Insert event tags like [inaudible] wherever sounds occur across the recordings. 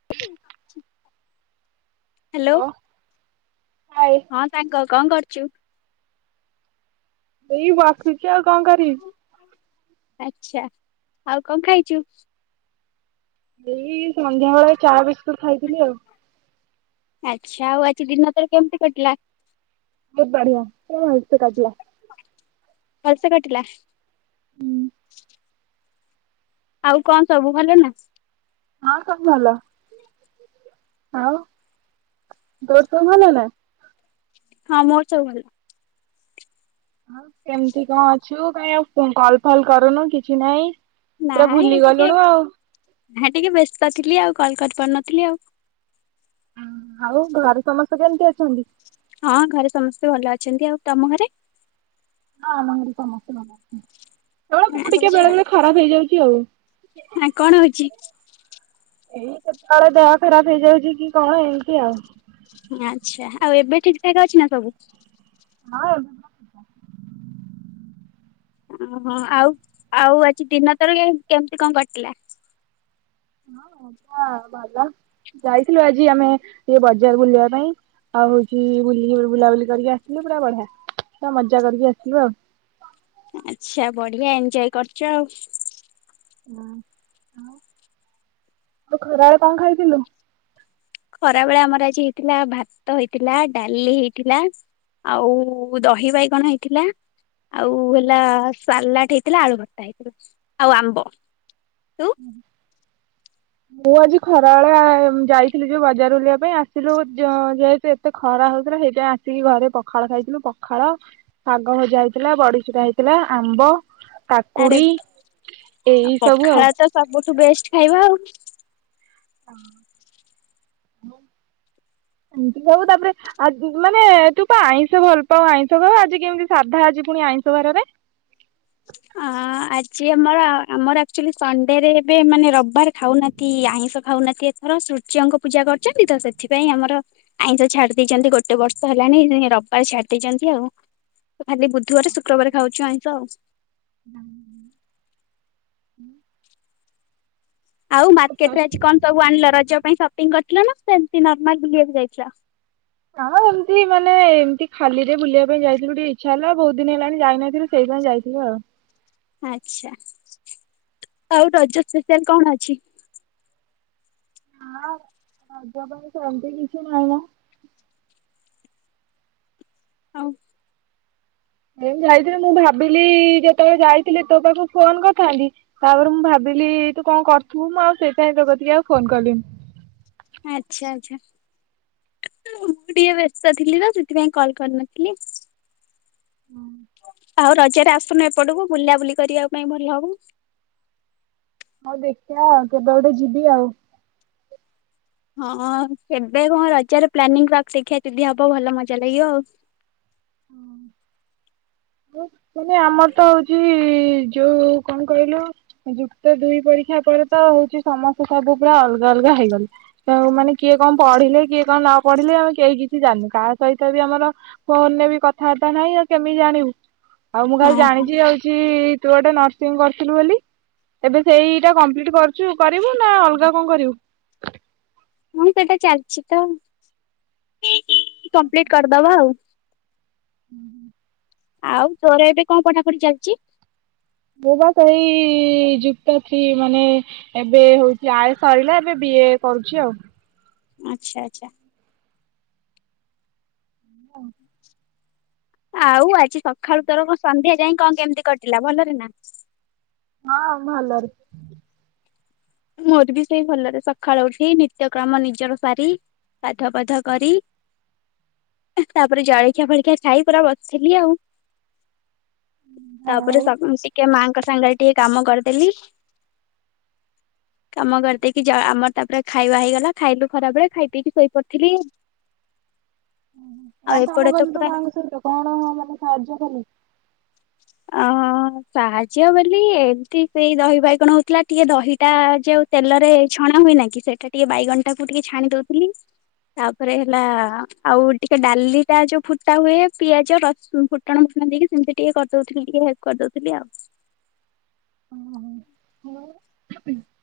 [inaudible] ଓ, ଆଏ ହଁ ସାଙ୍ଗ କଣ କରୁଚୁ? ଏଇ ବସିଛି ଆଉ, କଣ କରିବି? ଆଚ୍ଛା, ଆଉ କଣ ଖାଇଚୁ? ଏଇ ସନ୍ଧ୍ୟା ବେଳେ ଚା ବିସ୍କୁଟ୍ ଖାଇଥିଲି ଆଉ। ଆଚ୍ଛା ଆଉ ଆଜି ଦିନ ତୋର କେମିତି କଟିଲା? ବହୁତ ବଢିଆ, ପୁରା ଭଲସେ କଟିଲା। ଭଲସେ କଟିଲା। ହୁଁ। ଆଉ କଣ ସବୁ ଭଲ ନା? ହଁ ସବୁ ଭଲ, ଆଉ ତୋର ସବୁ ଭଲ ନା? ହଁ ମୋର ସବୁ ଭଲ। ଆଉ କେମିତି କଣ ଅଛୁ କାହିଁ ଆଉ ଫୋ-କଲ୍ ଫଲ୍ କରୁନୁ କିଛି ନାଇଁ? ପୁରା ନାଇଁ ଏଇ ଭୁଲି ଟିକେ ଗଲୁଣୁ ଆଉ। ନା ଟିକେ ବ୍ୟସ୍ତ ଥିଲି ଆଉ, କଲ୍ କରିପାରୁନଥିଲି ଆଉ। ଆଉ ଘରେ ସମସ୍ତେ କେମତି ଅଛନ୍ତି? ହଁ ଘରେ ସମସ୍ତେ ଭଲ ଅଛନ୍ତି ଆଉ। ତୋମ ଘରେ? ହଁ ଆମ ଘରେ ସମସ୍ତେ ଭଲ ଅଛନ୍ତି। ହଁ ମୁଁ ଟିକେ ଆଚ୍ଛା ବେଳେ ବେଳେ ଖରାପ ହେଇଯାଉଛି ଆଉ। ଆ, କଣ ହଉଛି ଏଇ କେତେବେଳେ ଦେହ ଖରାପ ହେଇଯାଉଛି କି କଣ ଏମିତି ଆଉ। ହଁ ଆଚ୍ଛା ଆଉ ଏବେ ଠିକ ଠୃକା ଅଛି ନା ସବୁ? ହଁ। ଅଁ, ହଁ ଆଉ ଆଉ ଆଜି ଦିନ ତୋର କେ-କେମତି କଣ କଟିଲା? ହଁ ଭଲ ଯାଇଥିଲୁ ଆଜି ଆମେ ଟିକେ ବଜାର ବୁଲିବା ପାଇଁ। ଆଉ ହଉଛି ବୁଲିି ବୁଲାବୁଲି କରିକି ଆସିଲୁ ପୁରା ବଢିଆ, ପୁରା ମଜା କରିକି ଆସିଲୁ ଆଉ। ଆଛା ବଢିଆ ଏଞ୍ଜୟ କରୁଛ ଆଉ ହଁ ଆଉ ଖରାବେଳେ କଣ ଖାଇଥିଲୁ? ଖରା ବେଳେ ଆମର ଆଜି ହେଇଥିଲା ଭାତ ହେଇଥିଲା ଡାଲି ହେଇଥିଲା ଆଉ ଦହିିବାଇଗଣ ହେଇଥିଲା ଆଉ ହେଲା ସାଲାଡ ହେଇଥିଲା ଆଳୁ ଭର୍ତା ହେଇଥିଲା ଆଉ ଆମ୍ବ ତୁ ହୁଁ। ମୁଁ ଆଜି ଖରା ବେଳେ ଯାଇଥିଲି ଯୋଉ ବଜାର ବୁଲିବା ପାଇଁ ଆସିଲୁ ଯେହେତୁ ଏତେ ଖରା ହଉଥିଲା ସେଇଥିପାଇଁ ଆସିକି ଘରେ ପଖାଳ ଖାଇଥିଲୁ ପଖାଳ ଶାଗ ଭଜା ହେଇଥିଲା ବଡିଚୁରା ହେଇଥିଲା ଆମ୍ବ ଆରେ କାକୁଡି ଏଇ ସବୁ ପଖାଳ ଆଉ ତ ସବୁଠୁ ବେଷ୍ଟ ଖାଇବା ଆଉ [inaudible] ଇନ୍ତି ସବୁ ତାପରେ ଆ ମାନେ ତୁ ପା ଆଇଁଷ ଭଲ ପାଉ ଆଇଁଷ ଘର ଆଜି କେମିତି ସାଧା ଆଜି ପୁଣି ଆଇଁଷ ବାରରେ? ଅ ଆଜି ଆମର ଆମର ଆକ୍ଚୁଆଲି ସଣ୍ଡେ ରେ ଏବେ ମାନେ ରବିବାର ଖାଉନାହାନ୍ତି ଆଇଁଷ ଖାଉନାହାନ୍ତି ଏଥର ସୂର୍ଯ୍ୟଙ୍କ ପୂଜା କରୁଛନ୍ତି ତ ସେଥିପାଇଁ ଆମର ଆଇଁଷ ଛାଡି ଦେଇେଇଛନ୍ତି ଗୋଟେ ବର୍ଷ ହେଲାଣି ରବିବାର ଛାଡି ଦେଇଛନ୍ତି ଆଉ ଖାଲି ବୁଧବାର ରେ ଶୁକ୍ରବାର ଖାଉଛୁ ଆଇଁଷ ଆଉ ହଁ [inaudible] ଆଉ ମାର୍କେଟ ରେ ଆଜି କଣ ସବୁ ଆଣିଲ ରଜ ପାଇଁ ସପିଙ୍ଗ କରିଥିଲ ନା ସେମିତି ନର୍ମାଲ ବୁଲିବାକୁ ଯାଇଥିଲା? ହଁ ଏମିତି ମାନେ ଏମିତି ଖାଲି ରେ ବୁଲିବା ପାଇଁ ଯାଇଥିଲୁ ଟିକେ ଇଚ୍ଛା ହେଲା ବହୁତ ଦିନ ହେଲାଣି ଯାଇନଥିଲୁ ସେଇପାଇ ଯାଇଥିଲି ଆଉ। ଆଛା ଆଉ ରଜ ସ୍ପେଶାଆଲ କଣ ଅଛି? ହଁ ରଜ ପାଇଁ ସେମିତି କିଛି ନାହିଁମ? ଆଉ? ଏ ଯାଇଥିଲ ମୁଁ ଭାବିଲି ଯେତେବେଳେ ଯାଇଥିଲି ତୋ ପାଖକୁ ଫୋନ କରିଥାନ୍ତି ତାପରେ ମୁଁ ଭାବିଲି ତୁ କଣ କରିଥିବୁ ମୁଁ ଆଉ ସେଇଥିପାଇ [inaudible] ଆଉ ଫୋନ କଲିନି। ଆଚ୍ଛା। ମୁଁ ଟିକେ ବ୍ୟସ୍ତ ଥିଲି ତ ସେଥିପାଇଁ କଲ କରିନଥିଲି। ଆଉ ରଜାରେ ଆସୁନ ଏପଟକୁ ବୁଲା ବୁଲି କରିବା ପାଇଁ ଭଲ ହବ? ହଁ ଦେଖିବା ଆଉ କେବେ ଗୋଟେ ଯିବି ଆଉ ହଁ ଏବେ କଣ ରଜାରେ ପ୍ଲାନିଂ ଶିଖିିବା ଦିଦି ହବ ଭଲ ମଜା ଲାଗିବ ଆଉ ହଁ କେ ଆମର ତ ହଉଛି ଯୋଉ କଣ କହିଲୁ ଯୁକ୍ତ ଦୁଇ ପରୀକ୍ଷା ପରେ ତ ହଉଛି ସମସ୍ତେ ସବୁ ପା ଅଲଗା ଅଲଗା ହେଇଗଲେ ମାନେ କିଏ କଣ ପଢିଲେ କିଏ କଣ ନ ପଢିଲେ ଆମେ କେହି କିଛି ଜାଣିନୁ କାହା ସହିତ ବି ଆମର ଫୋନ ରେ ବି କଥାବାର୍ତ୍ତା ନାହିଁ ଆଉ କେମିତି ଜାଣିବୁ ଆଉ ମୁଁ କାଲି ହଁ ହଁ ଜାଣିଛି ଯାଉଛି ତୁ ଗୋଟେ ନର୍ସିଂ କରିଥିଲୁ ବୋଲି ଏବେ ସେଇଟା କମ୍ପ୍ଲି କରି କରିବୁ ନା ଅଲଗା କଣ କରିବୁ ମୁଁ ସେଇଟା ଚାଲିଛି ତ କମ୍ପ୍ଲିଟ କରିଦବା ଆଉ ହୁଁୁଁ [inaudible] ଆଉ ତୋର ଏବେ କଣ ପଠା ପଢି ଚାଲିଛି ମୁଁ ବା ସେଇ ଯୁକ୍ତ ମାନେ ଏବେ ହଉଛି ଆୟ ସାରିଲା ଏବେ ବି ଏ କରୁଛି ଆଉ ଆଚ୍ଛା ଆଚ୍ଛା [unintelligible] ଆଉ ଆଜି ସକାଳୁ ତୋର ସନ୍ଧ୍ୟା ଯାଏଁ କଣ କେମିତି କଟିଲା ଭଲରେନା। ହଁ ଭଲରେ ମୋରବି ସେଇ ଭଲରେ ସକାଳୁ ଉଠି ନିତ୍ୟକ୍ରମ ନିଜର ସାରି ଗାଧୁଆ ପାଧୁଆ କରି। ତାପରେ ଜଳଖିଆ ଫଳଖିଆ ଖାଇ ପୁରା ବସିଥିଲି ଆଉ ଯାହା ତାପରେ ହଉ। ସ ଟିକେ ମାଙ୍କ ସାଙ୍ଗରେ ଟିକେ କାମ କରିଦେଲି କାମ କରିଦେଇକି ଯା ଆମର ତାପରେ ଖାଇବା ହେଇଗଲା ଖାଇଲୁ ଖରାବେଳେ ଖାଇ ପିଇକି ଶୋଇପଡିଥିଲି। [unintelligible] ଏପଟେ ତ ତୁ ପୁରା ମାଙ୍କ ସହିତ କଣ ମାନେ ସାହାଯ୍ୟ କଲୁ ଆଉ ଆଉ ହଁ ସାହାଯ୍ୟ ବୋଲି ଏମିତି ସେଇ ଦହି ବାଇ ଗଣ ହଉଥିଲା ଟିକେ ଦହିଟା ଯୋଉ ତେଲରେ ଛଣା ହୁଏନାକି ସେଇଟା ଟିକେ ବାଇଗଣିଟାକୁ ଟିକେ ଛାଣି ଦଉଥିଲି। ତାପରେ ହେଲା ଆଉ ଟିକେ ଡାଲିଟା ଯୋଉ ଫୁଟାହୁଏ ପିଆଜ ରସୁନ ଫୁଟ ଫୁଟଣ ମୁଟଣ ଦେଇକି ସେମିତି ଟିକେ କରିଦେଉଥିଲି ଟିକେ ହେଲ୍ପ କରିଦଉଥିଲି ଆଉ [unintelligible] ହାଲୋ। [unintelligible]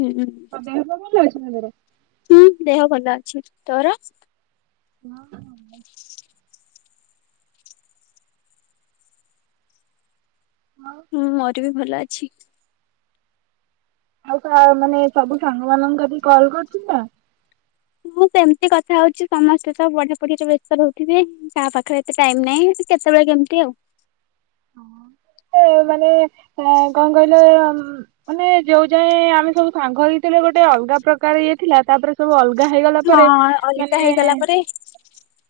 ହୁଁ ହୁଁ ଦେହ ପା ଭଲ ଅଛିନା ତୋର। ହୁଁ ଦେହ ଭଲ ଅଛି ତୋର [unintelligible] ଆଉ ହୁଁ ମରବି ଭଲ ଅଛି। ଆଉ ତା ମାନେ ସବୁ ସାଙ୍ଗ ମାନଙ୍କ କତିକି କଲ କରୁଛୁତ। ହଁ ସେମିତି କଥା ହଉଛି ସମସ୍ତେତ ପଢା ପଢିରେ ବ୍ୟସ୍ତ ରହୁଥିବେ। କାହା ପାଖରେ ଏତେ ଟାଇମ ନାହିଁ କେତେବେଳେ କେମିତି ଆଉ ହଁ। ଏଁ ମାନେ ଏଁ କଣ କହିଲ ଏଁ ଉୁଁ? ମାନେ ଯୋଉ ଯାଏଁ ଆମେସବୁ ସାଙ୍ଗ ହେଇଥିଲେ ଗୋଟେ ଅଲଗା ପ୍ରକାର ଇଏଥିଲା ତାପରେ ସବୁ ଅଲଗା ହେଇଗଲା ପରେ ହଁ ଅଲଗା ମାନେ ହେଇଗଲା ପରେ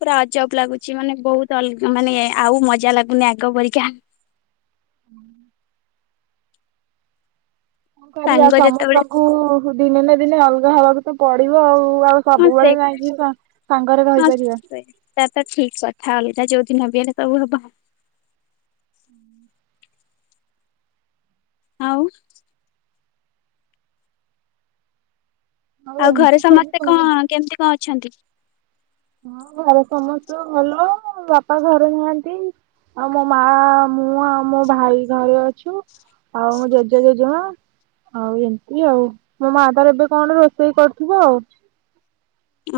ପୁରା ଅଜବ ଲାଗୁଛି ମାନେ ବହୁତ ଅଲଗା ମାନେ ଆଉ ମଜା ଲାଗୁନି ଆଗ ପରିକା [inaudible] କଣ କରିବା ସାଙ୍ଗ ଯେତେବେଳେ ସମସ୍ତଙ୍କୁ ଦିନେନା ଦିନେ ଅଲଗା ହବାକୁତ ପଡିବ ଆଉ ଆଉ ସମସ୍ତେ ସବୁବେଳେ ଯାଇକି ସଙ୍ଗ ସାଙ୍ଗରେ ରହିପାରିବା। ତାତ ଠିକ କଥା ଅଲଗା ଯୋଉଦିନବି ହେଲେ ସବୁ ହବ। ଆଉ ଆଉ ଘରେ ଏମିତି ସବୁ ସମସ୍ତେ କଲା କଣ କେମିତି କଁ ଅଛନ୍ତି। ହଁ ଘରେ ସମସ୍ତେ ଭଲ ବାପା ଘରେ ନାହାନ୍ତି। ଆଉ ମୋ ମା ମୁଁ ଆଉ ମୋ ଭାଇ ଘରେଅଛୁ ଆଉ ମୋ ଜେଜେ ଜେଜେମା। ଆଉ ଏମିତି ଆଉ ମୋ ମା ତାର ଏବେ କଣ ରୋଷେଇ କରିଥିବ ଆଉ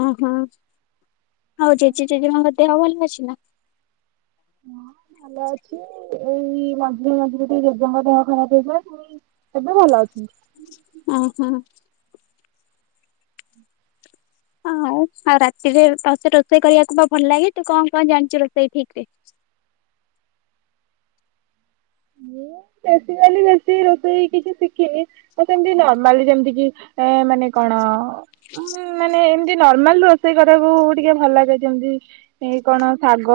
ଉୁଁ ହୁଁ ଆଉ ଜେଜେ ଜେଜମାଙ୍କ ଦେହ ଭଲ ଅଛିନା। ହଁ ଭଲଅଛି ଏଇ ମଝିରେ ମଝିରେ ଟିକେ ଜେଜଙ୍କ ଦେହ ଖରାପ ହେଇଥିଲା। ଏବେ ଭଲ ଅଛନ୍ତି। ଅଁ ହଁ ହଉ ଆଉ ରାତିରେ ତତେ ରୋଷେଇ କରିବାକୁ ଭଲ ଲାଗେ ତୁ କଣ କଣ ଜାଣିଛୁ ରୋଷେଇ ଠିକ ରେ? ବେଶୀ କାଲି ବେଶୀ ରୋଷେଇ କିଛି ଶିଖିନି। ତ ସେମତି ନର୍ମାଲି ଯେମିତି କି ମାନେ କଣ। ଉଁ ମାନେ ଏମିତି ନର୍ମାଲ ରୋଷେଇ କରିବାକୁ ଟିକେ ଭଲ ଲାଗେ ଯେମତି ଏଇ କଣ ଶାଗ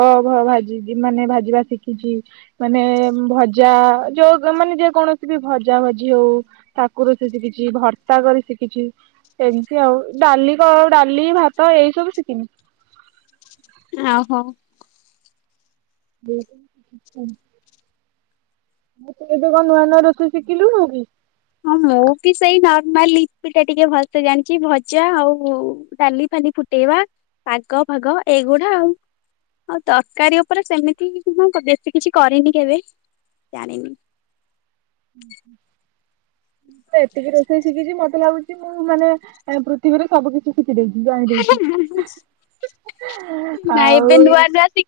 ଭାଜି ମାନେ ଭାଜିବା ଶିଖିଛି ମାନେ ଭ ଜା ଯୋଉ ମାନେ ଯେ କୌଣସି ବି ଭଜା ଭଜି ହଉ। ତାକୁ ରୋଷେଇ ଶିଖିଛି ଭର୍ତ୍ତା କରି ଶିଖିଛି। ଏମିତି ଆଉ ଡାଲି କ ଡାଲି ଭାତ ଏଇ ସବୁ ଶିଖିନି। ଆଉ ହଉ। [unintelligible] ମୁଁ ତୁ ଏଵେ କଣ ନୂଆ ନୂଆ ରୋଷେଇ ଶିଖିଲୁନୁ କି? ହଁ ମୁଁ ବି ସେଇ ନର୍ମାଲି ପିଟା ଟିକେ ଭଲସେ ଜାଣିଛି ଭଜା ଆଉ। ଡାଲି ଫାଲି ଫୁଟେଇବା ପାଗ ଫାଗ ଏଇଗୁଡା ଆଉ। ଆଉ ତରକାରୀ ଉପରେ ସେମିତି ବେଶୀ କିଛି କରିନି କେବେ ଜାଣିନି। [unintelligible] ଏତିକି ରୋଷେଇ ଶିଖିଛି ମତେ ଲାଗୁଛି ମୁଁ ମାନେ ପୃଥିବୀରେ ସବୁ କିଛି ଶିଖି ଦେଇଛି ଜାଣି ଦେଇଛି ଆଉ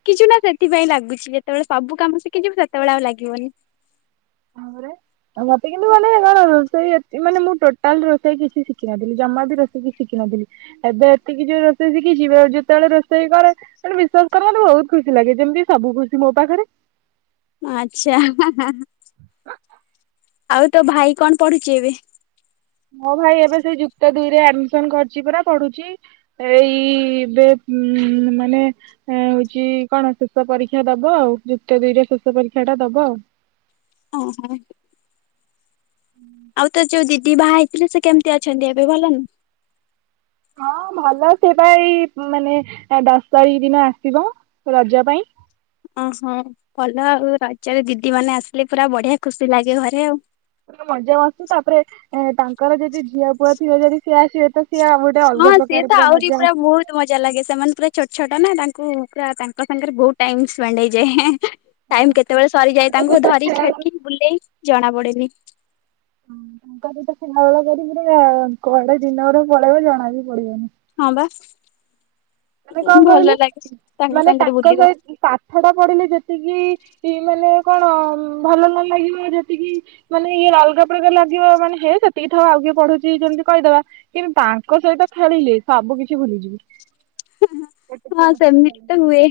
କିଛି ନା ସେଥିପାଇଁ ଲାଗୁଛି ଯେତେବେଳେ ସବୁ କାମ ଶିଖିଯିବୁ ସେତେବେଳେ ଆଉ ଲାଗିବନି। ଆପରେ ଉ ମତେ କିନ୍ତୁ ମାନେ କଣ ରୋଷେଇ ମାନେ ମୁଁ ଟୋଟାଲ ରୋଷେଇ କିଛି ଶିଖିିନଥିଲି ଜମା ବି ରୋଷେଇ କିଛି ଶିଖିିନଥିଲି। ଏବେ ଏତିକି ଯୋଉ ରୋଷେଇ ଶିଖିଚି ଯେତେବେଳେ ରୋଷେଇ କରେ ମାନେ ବିଶ୍ଵାସ କର ମତେ ବହୁତ ଖୁସି ଲାଗେ ଯେମିତି ସବୁ ଖୁସି ମୋ ପାଖରେ। ଆଚ୍ଛା। ଆଉ ତୋ ଭାଇ କଣ ପଢ଼ୁଛି ଏବେ? ମୋ ଭାଇ ଏବେ ସେଇ ଯୁକ୍ତ ଦୁଇରେ ଆଡ଼ମିସନ କରିଛି ପରା ପଢ଼ୁଛି। ଏଇ ବେ ମାନେ ଏ ହଉଛି କଣ ଶେଷ ପରୀକ୍ଷା ଦବ ଆଉ ଯୁକ୍ତ ଦୁଇରେ ଶେଷ ପରୀକ୍ଷା ଟା ଦବ ଆଉ। ହଁ ହଁ। ଆଉ ତୋ ଯୋଉ ଦିଦି ବାହା ହେଇଥିଲେ ସେ କେମିତି ଅଛନ୍ତି ଏବେ ଭଲନୁ? ହଁ ଭଲ ସେ ତ ଏଇ ମାନେ ଦଶ ତାରିଖ ଦିନ ଆସିବ ରଜ ପାଇଁ। ଓହୋ ଭଲ ଆଉ ରଜରେ ଦିଦି ମାନେ ଆସିଲେ ପୁରା ବଢ଼ିଆ ଖୁସି ଲାଗେ ଘରେ ଆଉ। ପୁର ମଜା ମସ୍ତି ତାପରେ ତାଙ୍କର ଯଦି ଝିଅ ପୁଅ ଥିଲେ ଯଦି ସିଏ ଆସିବେ ତ ସେ ଆଉ ଗୋଟେ ହଁ ଅଲଗା ସିଏ ପ୍ରକାର ପୁରା ଆହୁରି ମଜା ଆସି। ବହୁତ ତ ମଜା ଲାଗେ ସେମାନେ ପୁରା ଛୋଟ ଛୋଟ ନା ତାଙ୍କୁ ପୁରା ତାଙ୍କ ସାଙ୍ଗରେ ବହୁତ ଟାଇମ୍ ସ୍ପେଣ୍ଡ ହେଇଯାଏ। ଟାଇମ କେତେବେଳେ ସରିଯାଏ ତାଙ୍କୁ ଧରିିକି ଖେଳିକି ବୁଲେଇ ଜଣା ପଡ଼େନି। ହ ତାଙ୍କ ସହିତ ଖେଳାବେଳ କରି ପୁର କୁଆଡ଼େ ଦିନ ଗୁଡା ପଳେଇବ ଜଣା ବି ପଡି଼ବନି। ହଁ ବା। ମାନେ କଣ କହିଲୁ ଭଲ ଲାଗେ ମାନେ ସାଙ୍ଗରେ ତାଙ୍କ ସହିତ ପାକ ପାଠ ଟା ପଢ଼ିଲେ ଯେତିକି ମାନେ କଣ ଭଲ ନ ଲାଗିବ ଯେତିକି ମାନେ ଇଏ ଅଲଗା ପ୍ରକାର ଲାଗିବ ମାନେ ହେ ସେତିକି ଥଉ ଆଉ କିଏ ପଢ଼ୁଛି ଯେମିତି କହିଦବା କିନ୍ତୁ ତାଙ୍କ ସହିତ ଖେଳିଲେ ସବୁ କିଛି ଭୁଲିଯିବି। ହଁ ସେମିତ ହୁଏ।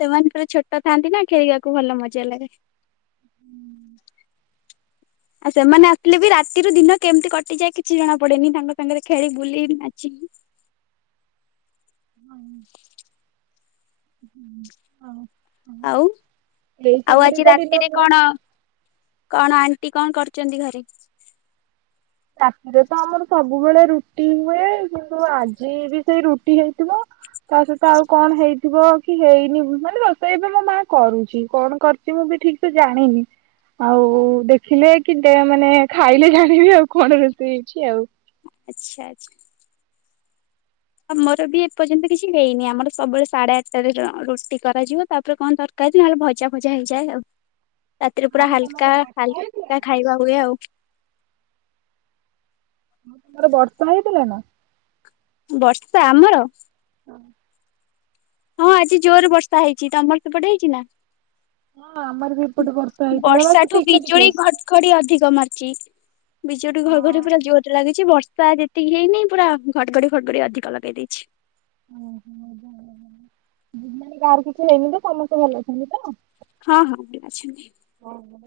ସେମାନେ ପୁରା ଛୋଟ ଥାଆନ୍ତି ନା ଖେଳିବାକୁ ଭଲ ମଜା ଲାଗେ। ହୁଁ। ଆଉ ସେମାନେ ଆସିଲେ ବି ରାତିରୁ ଦିନ କେମିତି କଟିଯାଏ କିଛି ଜଣା ପଡ଼େନି ତାଙ୍କ ସାଙ୍ଗରେ ଖେଳି ବୁଲି ନାଚିକି। ହଁ। ଆଉ, ଏଇ ଆଉ ସବୁରେ ଆଜି ତ ଦିନ ରାତିରେ ମୋର କଣ? କଣ ଆଣ୍ଟି କଣ କରୁଛନ୍ତି ଘରେ? ରାତିରେ ତ ଆମର ସବୁବେଳେ ରୁଟି ହୁଏ, କିନ୍ତୁ ଆଜି ବି ସେଇ ରୁଟି ହେଇଥିବ। ତା ସହିତ ଆଉ କଣ ହେଇଥିବ କି ହେଇନି ମାନେ ରୋଷେଇ ଏବେ ମୋ ମା କରୁଛି। କଣ କର ମୁଁ ବି ଠିକ୍ ସେ ଜାଣିନି। ଆଉ ଦେଖିଲେ କି ମାନେ ଖାଇଲେ ଜାଣିବି ଆଉ। କଣ ରୋଷେଇ ହେଇଛି ଆଉ। ଆଚ୍ଛା ଆଚ୍ଛା। ଆମର ବି ଏପର୍ଯ୍ୟନ୍ତ କିଛି ହେଇନି। ଆମର ସବୁବେଳେ ସାଢେ ଆଠଟାରେ ରୁଟି କରାଯିବ ତାପରେ କଣ ତର କାରୀ ନହେଲେ ଭଜା ଫଜା ହେଇଯାଏ ଆଉ। ରାତିରେ ପୁରା ଆଉ ତମର ହାଲକା ବର୍ଷା ହେଇଥିଲା ହାଲକା ନା ଖାଇବା ହୁଏ ଆଉ। ତାମର ବର୍ଷା ହେଇଥିଲାନା? ବର୍ଷା ଆମର। ହଁ ହଁ ଆଜି ଜୋରେ ବର୍ଷା ହେଇଛି। ତମର ସେପଟେ ହେଇଛି ନା? ହଁ ଆମର ବି ଏପଟେ ବର୍ଷ ବର୍ଷାଠୁ ବିଜୁଳି ଘଡ଼ ଖଡି଼ ଅଧିକ ମାରିଛି। ବିଜୁଳି ହଁ। ଘଡ଼ଘଡି ପୁରା ଜୋରେ ଲାଗିଛି ବର୍ଷା ଯେ ତିକି ହେଇନି ପୁରା ଘଡ଼ଗଡି଼ ଫଡ଼ଗଡି଼ ଅଧିକ ଲଗେଇ ଦେଇଛି। ଓହୋ ମାନେ ଗାଁରୁ କିଛି ନେଇନି ତ ସମସ୍ତେ ଭଲ ଅଛନ୍ତି ତ? ହଁ ହଁ, ଅଛନ୍ତି। ଓହୋ।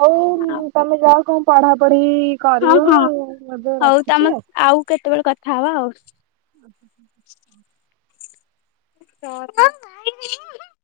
ହଉ ଆଉ ତମେ ଯାଅ କଣ ପଢ଼ାପଢି଼ ହଁ ହଁ, ହଉ ତମେ ଆଉ କେତେବେଳେ କଥା ହବା ଆଉ। ଆଚ୍ଛା [unintelligible]